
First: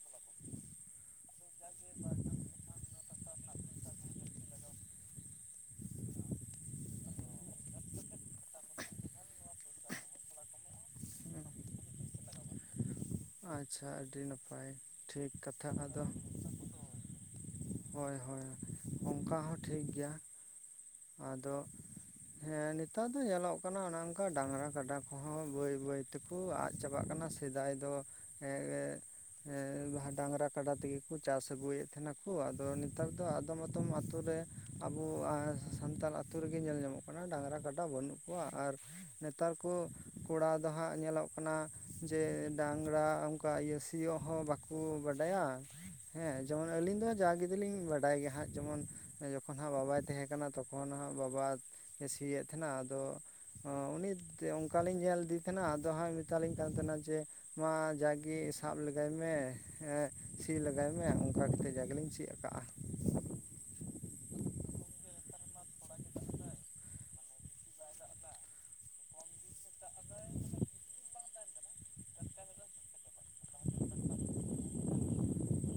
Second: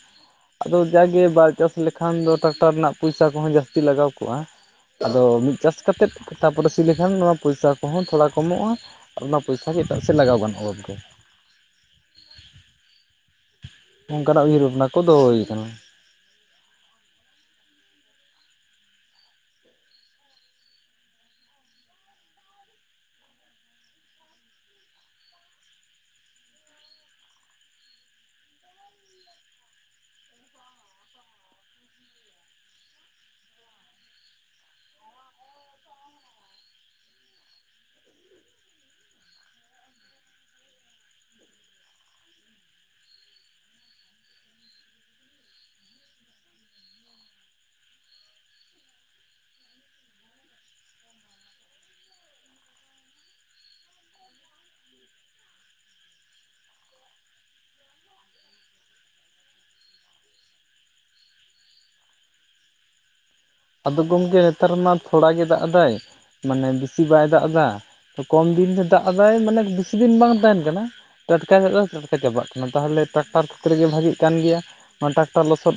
ᱟᱫᱚ ᱡᱟᱜᱮ ᱵᱟᱭ ᱪᱟᱥ ᱞᱮᱠᱷᱟᱱ ᱫᱚ ᱴᱨᱟᱠᱴᱟᱨ ᱨᱮᱱᱟᱜ ᱯᱚᱭᱥᱟ ᱠᱚᱦᱚᱸ ᱡᱟᱹᱥᱛᱤ ᱞᱟᱜᱟᱣ ᱠᱚᱜᱼᱟ ᱟᱫᱚ ᱢᱤᱫ ᱪᱟᱥ ᱠᱟᱛᱮᱫ ᱛᱟᱯᱚᱨᱮ ᱥᱤ ᱞᱮᱠᱷᱟᱱ ᱱᱚᱣᱟ ᱯᱚᱭᱥᱟ ᱠᱚᱦᱚᱸ ᱛᱷᱚᱲᱟ ᱠᱚᱢᱚᱜᱼᱟ ᱟᱨ ᱚᱱᱟ ᱯᱚᱭᱥᱟ ᱜᱮ ᱮᱴᱟᱜ ᱥᱮᱫ ᱞᱟᱜᱟᱣ ᱜᱟᱱᱚᱜᱼᱟ ᱦᱚᱭ ᱛᱚ᱾ ᱟᱪᱪᱷᱟ ᱟᱹᱰᱤ ᱚᱱᱠᱟᱱᱟᱜ ᱩᱭᱦᱟᱹᱨ ᱱᱟᱯᱟᱭ ᱵᱷᱟᱵᱽᱱᱟ ᱠᱚ ᱫᱚᱦᱚ ᱴᱷᱤᱠ ᱦᱩᱭ ᱟᱠᱟᱱᱟ ᱠᱟᱛᱷᱟ ᱟᱫᱚ ᱦᱳᱭ ᱦᱳᱭ ᱚᱱᱠᱟ ᱦᱚᱸ ᱴᱷᱤᱠ ᱜᱮᱭᱟ ᱟᱫᱚ ᱦᱮᱸ ᱱᱮᱛᱟᱨ ᱫᱚ ᱧᱮᱞᱚᱜ ᱠᱟᱱᱟ ᱚᱱᱮ ᱚᱱᱠᱟ ᱰᱟᱝᱨᱟ ᱠᱟᱰᱟ ᱠᱚᱦᱚᱸ ᱵᱟᱹᱭ ᱵᱟᱹᱭ ᱛᱮᱠᱚ ᱟᱫ ᱪᱟᱵᱟᱜ ᱠᱟᱱᱟ ᱥᱮᱫᱟᱭ ᱫᱚ ᱦᱮᱸ ᱦᱮᱸ ᱰᱟᱝᱨᱟ ᱠᱟᱰᱟ ᱛᱮᱜᱮ ᱠᱚ ᱪᱟᱥ ᱟᱹᱜᱩᱭᱮᱫ ᱛᱟᱦᱮᱱᱟᱠᱚ ᱟᱫᱚ ᱱᱮᱛᱟᱨ ᱫᱚ ᱟᱫᱚᱢ ᱟᱫᱚᱢ ᱟᱹᱛᱩ ᱨᱮ ᱟᱵᱚ ᱥᱟᱱᱛᱟᱲ ᱟᱛᱩ ᱨᱮᱜᱮ ᱧᱮᱞ ᱧᱟᱢᱚᱜ ᱠᱟᱱᱟ ᱰᱟᱝᱨᱟ ᱠᱟᱰᱟ ᱵᱟᱹᱱᱩᱜ ᱠᱚᱣᱟ ᱟᱨ ᱱᱮᱛᱟᱨ ᱠᱚ ᱠᱚᱲᱟ ᱫᱚ ᱦᱟᱸᱜ ᱧᱮᱞᱚᱜ ᱠᱟᱱᱟ ᱡᱮ ᱰᱟᱝᱨᱟ ᱚᱱᱠᱟ ᱤᱭᱟᱹ ᱥᱤᱭᱳᱜ ᱦᱚᱸ ᱵᱟᱠᱚ ᱵᱟᱰᱟᱭᱟ᱾ ᱦᱮᱸ ᱡᱮᱢᱚᱱ ᱟᱹᱞᱤᱧ ᱫᱚ ᱡᱟᱜᱮ ᱫᱚᱞᱤᱧ ᱵᱟᱰᱟᱭ ᱜᱮᱭᱟ ᱦᱟᱸᱜ ᱡᱮᱢᱚᱱ ᱡᱚᱠᱷᱚᱱ ᱦᱟᱸᱜ ᱵᱟᱵᱟᱭ ᱛᱟᱦᱮᱸ ᱠᱟᱱᱟ ᱠᱟᱱᱟ ᱛᱚᱠᱷᱚᱱ ᱦᱟᱸᱜ ᱵᱟᱵᱟ ᱥᱤᱭᱮᱫ ᱛᱟᱦᱮᱸᱱᱟ ᱟᱫᱚ ᱩᱱᱤ ᱚᱱᱠᱟᱞᱤᱧ ᱧᱮᱞ ᱞᱮᱫᱮ ᱛᱟᱦᱮᱱᱟ ᱟᱫᱚ ᱦᱟᱸᱜ ᱢᱮᱛᱟᱞᱤᱧ ᱠᱟᱱ ᱛᱟᱦᱮᱱᱟ ᱡᱮ ᱢᱟ ᱡᱟᱜᱮ ᱥᱟᱵ ᱞᱮᱜᱟᱭ ᱢᱮ ᱥᱤ ᱞᱮᱜᱟᱭ ᱢᱮ ᱚᱱᱠᱟ ᱠᱟᱛᱮᱫ ᱡᱟᱜᱮᱞᱤᱧ ᱥᱮᱫ ᱠᱟᱜᱼᱟ ᱟᱫᱚ ᱜᱚᱢᱠᱮ ᱱᱮᱛᱟᱨ ᱢᱟ ᱛᱷᱚᱲᱟ ᱜᱮ ᱫᱟᱜ ᱮᱫᱟᱭ ᱢᱟᱱᱮ ᱵᱟᱭ ᱫᱟᱜ ᱮᱫᱟ ᱠᱚᱢ ᱫᱤᱱ ᱨᱮ ᱫᱟᱜ ᱮᱫᱟᱭ ᱢᱟᱱᱮ ᱵᱮᱥᱤ ᱫᱤᱱ ᱵᱟᱝ ᱛᱟᱦᱮᱱ ᱠᱟᱱᱟ ᱴᱟᱴᱠᱟ ᱜᱮ ᱪᱮ ᱞᱮᱠᱟ ᱪᱟᱵᱟᱜ ᱠᱟᱱᱟ ᱛᱟᱦᱚᱞᱮ ᱴᱨᱟᱠᱴᱟᱨ ᱠᱷᱮᱛᱨᱮ ᱜᱮ ᱵᱷᱟᱜᱮᱜ ᱠᱟᱱ ᱜᱮᱭᱟ ᱚᱱᱟ ᱴᱟᱠ- ᱞᱚᱥᱚᱫ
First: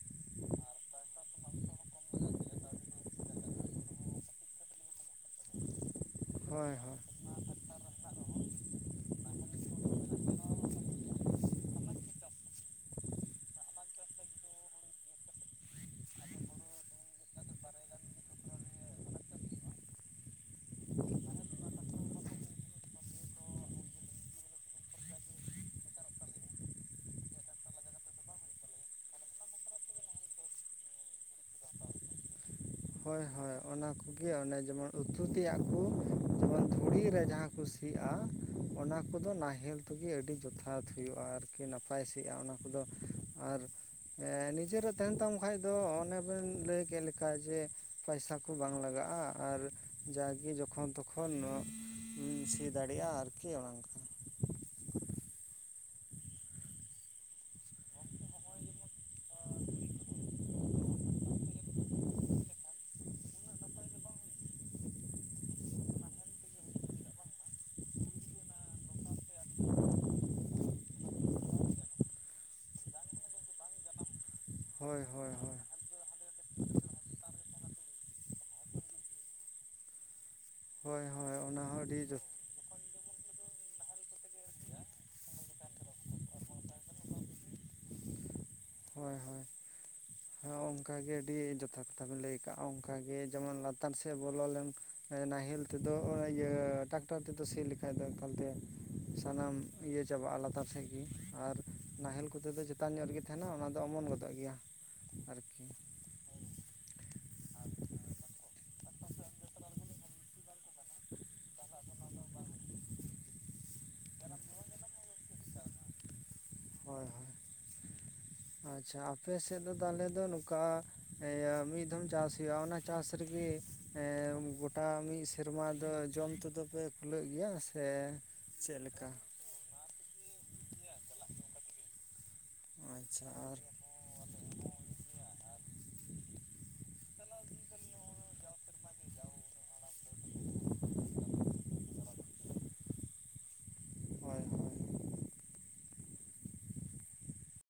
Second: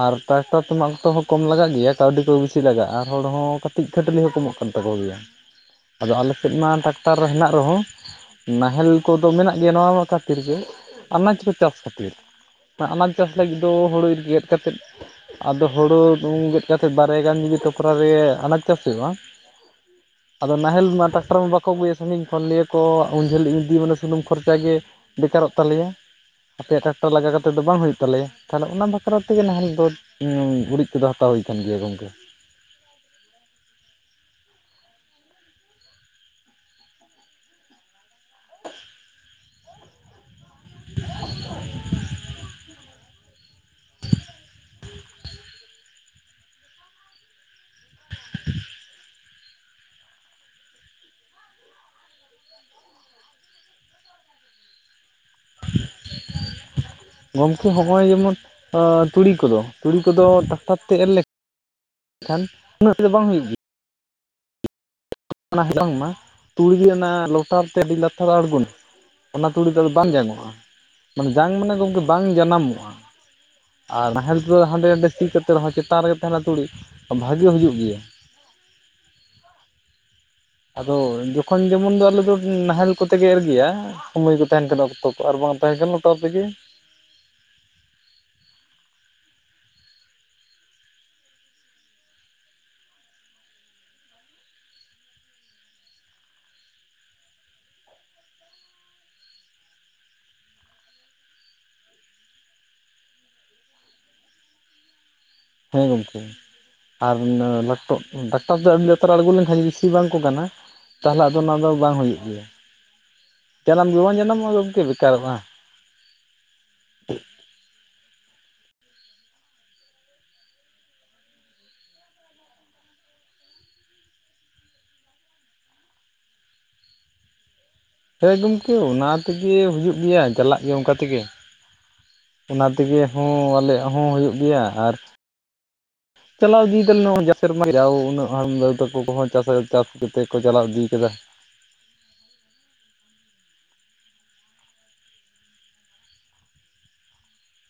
ᱟᱨ ᱴᱟᱠᱴᱟᱨ ᱛᱮᱢᱟ ᱚᱠᱛᱚ ᱦᱚᱸ ᱠᱚᱢ ᱞᱟᱜᱟᱜ ᱜᱮᱭᱟ᱾ ᱠᱟᱹᱣᱰᱤ ᱠᱚ ᱵᱤᱥᱤ ᱞᱟᱜᱟᱜᱼᱟ ᱟᱨ ᱦᱚᱲ ᱦᱚᱸ ᱠᱟᱹᱴᱤᱡ ᱠᱷᱟᱹᱴᱞᱤ ᱦᱚᱸ ᱠᱚᱢᱚᱜ ᱠᱟᱱ ᱛᱟᱠᱚ ᱜᱮᱭᱟ᱾ ᱟᱫᱚ ᱟᱞᱮ ᱥᱮᱫ ᱢᱟ ᱦᱳᱭ ᱦᱳᱭ ᱴᱟᱠᱛᱟᱨ ᱦᱮᱱᱟᱜ ᱨᱮᱦᱚᱸ ᱱᱟᱦᱮᱞ ᱠᱚᱫᱚ ᱢᱮᱱᱟᱜ ᱜᱮᱭᱟ ᱱᱚᱣᱟ ᱠᱷᱟᱹᱛᱤᱨ ᱜᱮ ᱟᱱᱟᱡᱽ ᱠᱚ ᱪᱟᱥ ᱠᱷᱟᱹᱛᱤᱨ᱾ ᱟᱱᱟᱡ ᱪᱟᱥ ᱞᱟᱹᱜᱤᱫ ᱫᱚ ᱦᱩᱲᱩ ᱤᱨ ᱜᱮᱫ ᱠᱟᱛᱮᱫ ᱟᱫᱚ ᱦᱩᱲᱩ ᱫᱚ ᱡᱟᱛᱮ ᱵᱟᱨᱭᱟ ᱜᱟᱱ ᱡᱩᱫᱤ ᱴᱚᱯᱚᱨᱟ ᱨᱮ ᱟᱱᱟᱡ ᱪᱟᱥ ᱦᱩᱭᱩᱜᱼᱟ᱾ [INAUDIBLE] ᱟᱫᱚ ᱱᱟᱦᱮᱞ ᱢᱟ ᱴᱟᱠᱴᱟᱨ ᱢᱟ ᱵᱟᱠᱚ ᱟᱹᱜᱩᱭᱟ᱾ ᱥᱟᱺᱜᱤᱧ ᱠᱷᱚᱱ ᱞᱟᱹᱭᱟ ᱠᱚ ᱩᱱ ᱡᱷᱟᱹᱞ ᱤᱫᱤ ᱢᱟᱱᱮ ᱥᱩᱱᱩᱢ ᱠᱷᱚᱨᱪᱟ ᱜᱮ ᱵᱮᱠᱟᱨᱚᱜ ᱛᱟᱞᱮᱭᱟ᱾ ᱟᱯᱮᱭᱟᱜ ᱴᱨᱟᱠᱴᱟᱨ ᱞᱟᱜᱟ ᱠᱟᱛᱮᱫ ᱫᱚ ᱵᱟᱝ ᱦᱩᱭᱩᱜ ᱛᱟᱞᱮᱭᱟ᱾ ᱛᱟᱦᱚᱞᱮ ᱚᱱᱟ ᱵᱟᱠᱷᱨᱟ ᱛᱮᱜᱮ ᱱᱟᱦᱮᱞ ᱫᱚ ᱩᱨᱤᱡ ᱠᱚᱫᱚ ᱦᱟᱛᱟᱣ ᱦᱩᱭ ᱠᱟᱱ ᱜᱮᱭᱟ ᱜᱚᱝᱠᱮ᱾ ᱦᱳᱭ ᱦᱳᱭ ᱚᱱᱟ ᱠᱚᱜᱮ ᱚᱱᱮ ᱡᱮᱢᱚᱱ ᱩᱛᱩ ᱛᱮᱭᱟᱜ ᱠᱩ᱾ ᱡᱮᱢᱚᱱ ᱫᱷᱩᱲᱤ ᱨᱮ ᱡᱟᱦᱟᱸ ᱠᱚ ᱥᱤᱜᱼᱟ ᱚᱱᱟ ᱠᱚᱫᱚ ᱱᱟᱦᱮᱞ ᱛᱮᱜᱮ ᱟᱹᱰᱤ ᱡᱚᱛᱷᱟᱛ ᱦᱩᱭᱩᱜᱼᱟ ᱟᱨᱠᱤ ᱱᱟᱯᱟᱭ ᱥᱤᱜᱼᱟ ᱚᱱᱟ ᱠᱚᱫᱚ᱾ ᱟᱨ ᱱᱤᱡᱮᱨᱟᱜ ᱛᱟᱦᱮᱱ ᱛᱟᱢ ᱠᱷᱟᱡ ᱫᱚ ᱚᱱᱮ ᱵᱮᱱ ᱞᱟᱹᱭ ᱠᱮᱫ ᱞᱮᱠᱟ ᱡᱮ ᱯᱚᱭᱥᱟ ᱠᱚ ᱵᱟᱝ ᱞᱟᱜᱟᱜᱼᱟ ᱟᱨ ᱡᱟᱜᱮ ᱡᱚᱠᱷᱚᱱ ᱛᱚᱠᱷᱚᱱ ᱥᱤ ᱫᱟᱲᱮᱟᱜᱼᱟ ᱟᱨᱠᱤ ᱚᱱᱮ ᱚᱱᱠᱟ᱾ [INAUDIBLE] ᱜᱚᱢᱠᱮ ᱦᱚᱜᱼᱚᱭ ᱡᱮᱢᱚᱱ ᱛᱩᱲᱤ ᱠᱚᱫᱚ ᱛᱩᱲᱤ ᱠᱚᱫᱚ ᱴᱟᱠᱴᱟᱨ ᱛᱮ ᱮᱨ ᱞᱮᱠᱷᱟᱱ ᱮᱱᱠᱷᱟᱱ ᱩᱱᱟᱹᱜ ᱫᱚ ᱵᱟᱝ ᱦᱩᱭᱩᱜ ᱜᱮᱭᱟ᱾ ᱚᱱᱟ ᱵᱟᱝᱢᱟ ᱛᱩᱲᱤ ᱜᱮ ᱚᱱᱟ ᱞᱚᱴᱟ ᱛᱮ ᱟᱹᱰᱤ ᱞᱟᱛᱟᱨ ᱟᱬᱜᱚᱱᱟ᱾ ᱚᱱᱟ ᱛᱩᱲᱤ ᱫᱚ ᱵᱟᱝ ᱡᱟᱝ ᱚᱜᱼᱟ ᱢᱟᱱᱮ ᱡᱟᱝ ᱢᱟᱱᱮ ᱜᱚᱢᱠᱮ ᱵᱟᱝ ᱡᱟᱱᱟᱢᱚᱜᱼᱟ᱾ ᱟᱨ ᱱᱟᱦᱮᱞ ᱛᱚ ᱦᱟᱸᱰᱮ ᱦᱳᱭ ᱱᱟᱰᱮ ᱥᱤ ᱦᱳᱭ ᱠᱟᱛᱮᱫ ᱦᱳᱭ ᱨᱮᱦᱚᱸ ᱪᱮᱛᱟᱱ ᱨᱮᱜᱮ ᱛᱟᱦᱮᱱᱟ ᱛᱩᱲᱤ ᱵᱷᱟᱜᱤ ᱦᱩᱭᱩᱜ ᱜᱮᱭᱟ᱾ ᱟᱫᱚ ᱦᱳᱭ ᱦᱳᱭ ᱡᱚᱠᱷᱚᱱ ᱚᱱᱟ ᱦᱚᱸ ᱡᱮᱢᱚᱱ ᱟᱹᱰᱤ ᱫᱚ ᱟᱞᱮ ᱫᱚ ᱱᱟᱦᱮᱞ ᱠᱚᱛᱮᱜᱮ ᱮᱨᱜᱮᱭᱟ ᱥᱚᱢᱚᱭ ᱠᱚ ᱛᱟᱦᱮᱸᱱ ᱠᱷᱟᱱ ᱚᱠᱛᱚ ᱠᱚ ᱟᱨ ᱵᱟᱝ ᱛᱟᱦᱮᱱ ᱠᱷᱟᱱ ᱞᱳᱴᱟᱨ ᱛᱮᱜᱮ᱾ ᱦᱳᱭᱻ ᱦᱳᱭᱻ᱾ ᱦᱮᱸ ᱚᱱᱠᱟ ᱜᱮ ᱟᱹᱰᱤ ᱡᱚᱛᱷᱟᱛ ᱠᱟᱛᱷᱟ ᱵᱮᱱ ᱞᱟᱹᱭ ᱠᱟᱜᱼᱟ᱾ ᱚᱱᱠᱟᱜᱮ ᱡᱮᱢᱚᱱ ᱞᱟᱛᱟᱨ ᱥᱮᱫ ᱵᱚᱞᱚ ᱞᱮᱱ ᱠᱷᱟᱱ ᱱᱟᱦᱮᱞ ᱛᱮᱫᱚ ᱤᱭᱟᱹ ᱴᱟᱠᱴᱟᱨ ᱛᱮᱫᱚ ᱥᱤ ᱞᱮᱠᱷᱟᱡ ᱫᱚ ᱮᱠᱟᱞ ᱛᱮ ᱥᱟᱱᱟᱢ ᱤᱭᱟᱹ ᱪᱟᱵᱟᱜᱼᱟ᱾ ᱞᱟᱛᱟᱨ ᱥᱮᱫ ᱜᱮ ᱟᱨ ᱱᱟᱦᱮᱞ ᱠᱚᱛᱮ ᱫᱚ ᱪᱮᱛᱟᱱ ᱧᱚᱜ ᱨᱮᱜᱮ ᱛᱟᱦᱮᱱᱟ ᱚᱱᱟ ᱫᱚ ᱚᱢᱚᱱ ᱜᱚᱫᱚᱜ ᱜᱮᱭᱟ᱾ ᱟᱨᱠᱤ ᱦᱮᱸ ᱜᱚᱝᱠᱮ ᱟᱨ ᱴᱨᱟᱠᱴᱚᱨ ᱫᱚ ᱟᱹᱰᱤ ᱞᱟᱛᱟᱨ ᱟᱬᱜᱚ ᱞᱮᱱᱠᱷᱟᱱ ᱥᱤ ᱵᱟᱝ ᱠᱚ ᱜᱟᱱᱟ᱾ ᱛᱟᱦᱚᱞᱮ ᱟᱫᱚ ᱚᱱᱟ ᱫᱚ ᱵᱟᱝ ᱦᱩᱭᱩᱜ ᱜᱮᱭᱟ᱾ ᱡᱟᱱᱟᱢ ᱜᱮᱵᱟᱝ ᱡᱟᱱᱟᱢ ᱚᱜᱼᱟ ᱜᱚᱝᱠᱮ ᱵᱮᱠᱟᱨᱚᱜᱼᱟ᱾ ᱦᱮᱸᱻ ᱦᱳᱭᱻ ᱦᱳᱭᱻ᱾ ᱟᱪᱪᱷᱟ ᱟᱯᱮ ᱥᱮᱡ ᱫᱚ ᱛᱟᱦᱞᱮ ᱫᱚ ᱱᱚᱝᱠᱟ ᱤᱭᱟᱹ ᱢᱤᱫ ᱫᱷᱚᱢ ᱪᱟᱥ ᱦᱩᱭᱩᱜᱼᱟ ᱚᱱᱟ ᱪᱟᱥ ᱨᱮᱜᱤ ᱮᱸ ᱜᱚᱴᱟ ᱢᱤᱫ ᱥᱮᱨᱢᱟ ᱫᱚ ᱡᱚᱢ ᱛᱮᱫᱚ ᱯᱮ ᱠᱩᱞᱟᱹᱜ ᱜᱮᱭᱟ᱾ ᱥᱮ ᱦᱮ ᱜᱚᱢᱠᱮ ᱪᱮᱫ ᱚᱱᱟ ᱞᱮᱠᱟ ᱛᱮᱜᱮ ᱦᱩᱭᱩᱜ ᱜᱮᱭᱟ ᱪᱟᱞᱟᱜ ᱜᱮᱭᱟ ᱚᱱᱠᱟ ᱛᱮᱜᱮ, ᱚᱱᱟ ᱛᱮᱜᱮ ᱟᱪᱪᱷᱟ ᱦᱚᱸ ᱟᱨ ᱟᱞᱮ ᱪᱟᱞᱟᱣ ᱦᱚᱸ ᱦᱩᱭᱩᱜ ᱜᱮᱭᱟ ᱟᱨ, ᱪᱟᱞᱟᱣ ᱤᱫᱤᱭ ᱫᱟᱞᱮ ᱱᱟᱜ ᱡᱟᱣ ᱥᱮᱨᱢᱟ ᱩᱱᱟᱹᱜ ᱛᱚ ᱯᱳᱠᱚ ᱠᱚᱦᱚᱸ ᱪᱟᱥ ᱪᱟᱥ ᱠᱟᱛᱮᱫ ᱠᱚ ᱪᱟᱞᱟᱣ ᱤᱫᱤᱭ ᱠᱟᱫᱟ᱾ ᱦᱚᱭᱻ ᱦᱚᱭᱻ,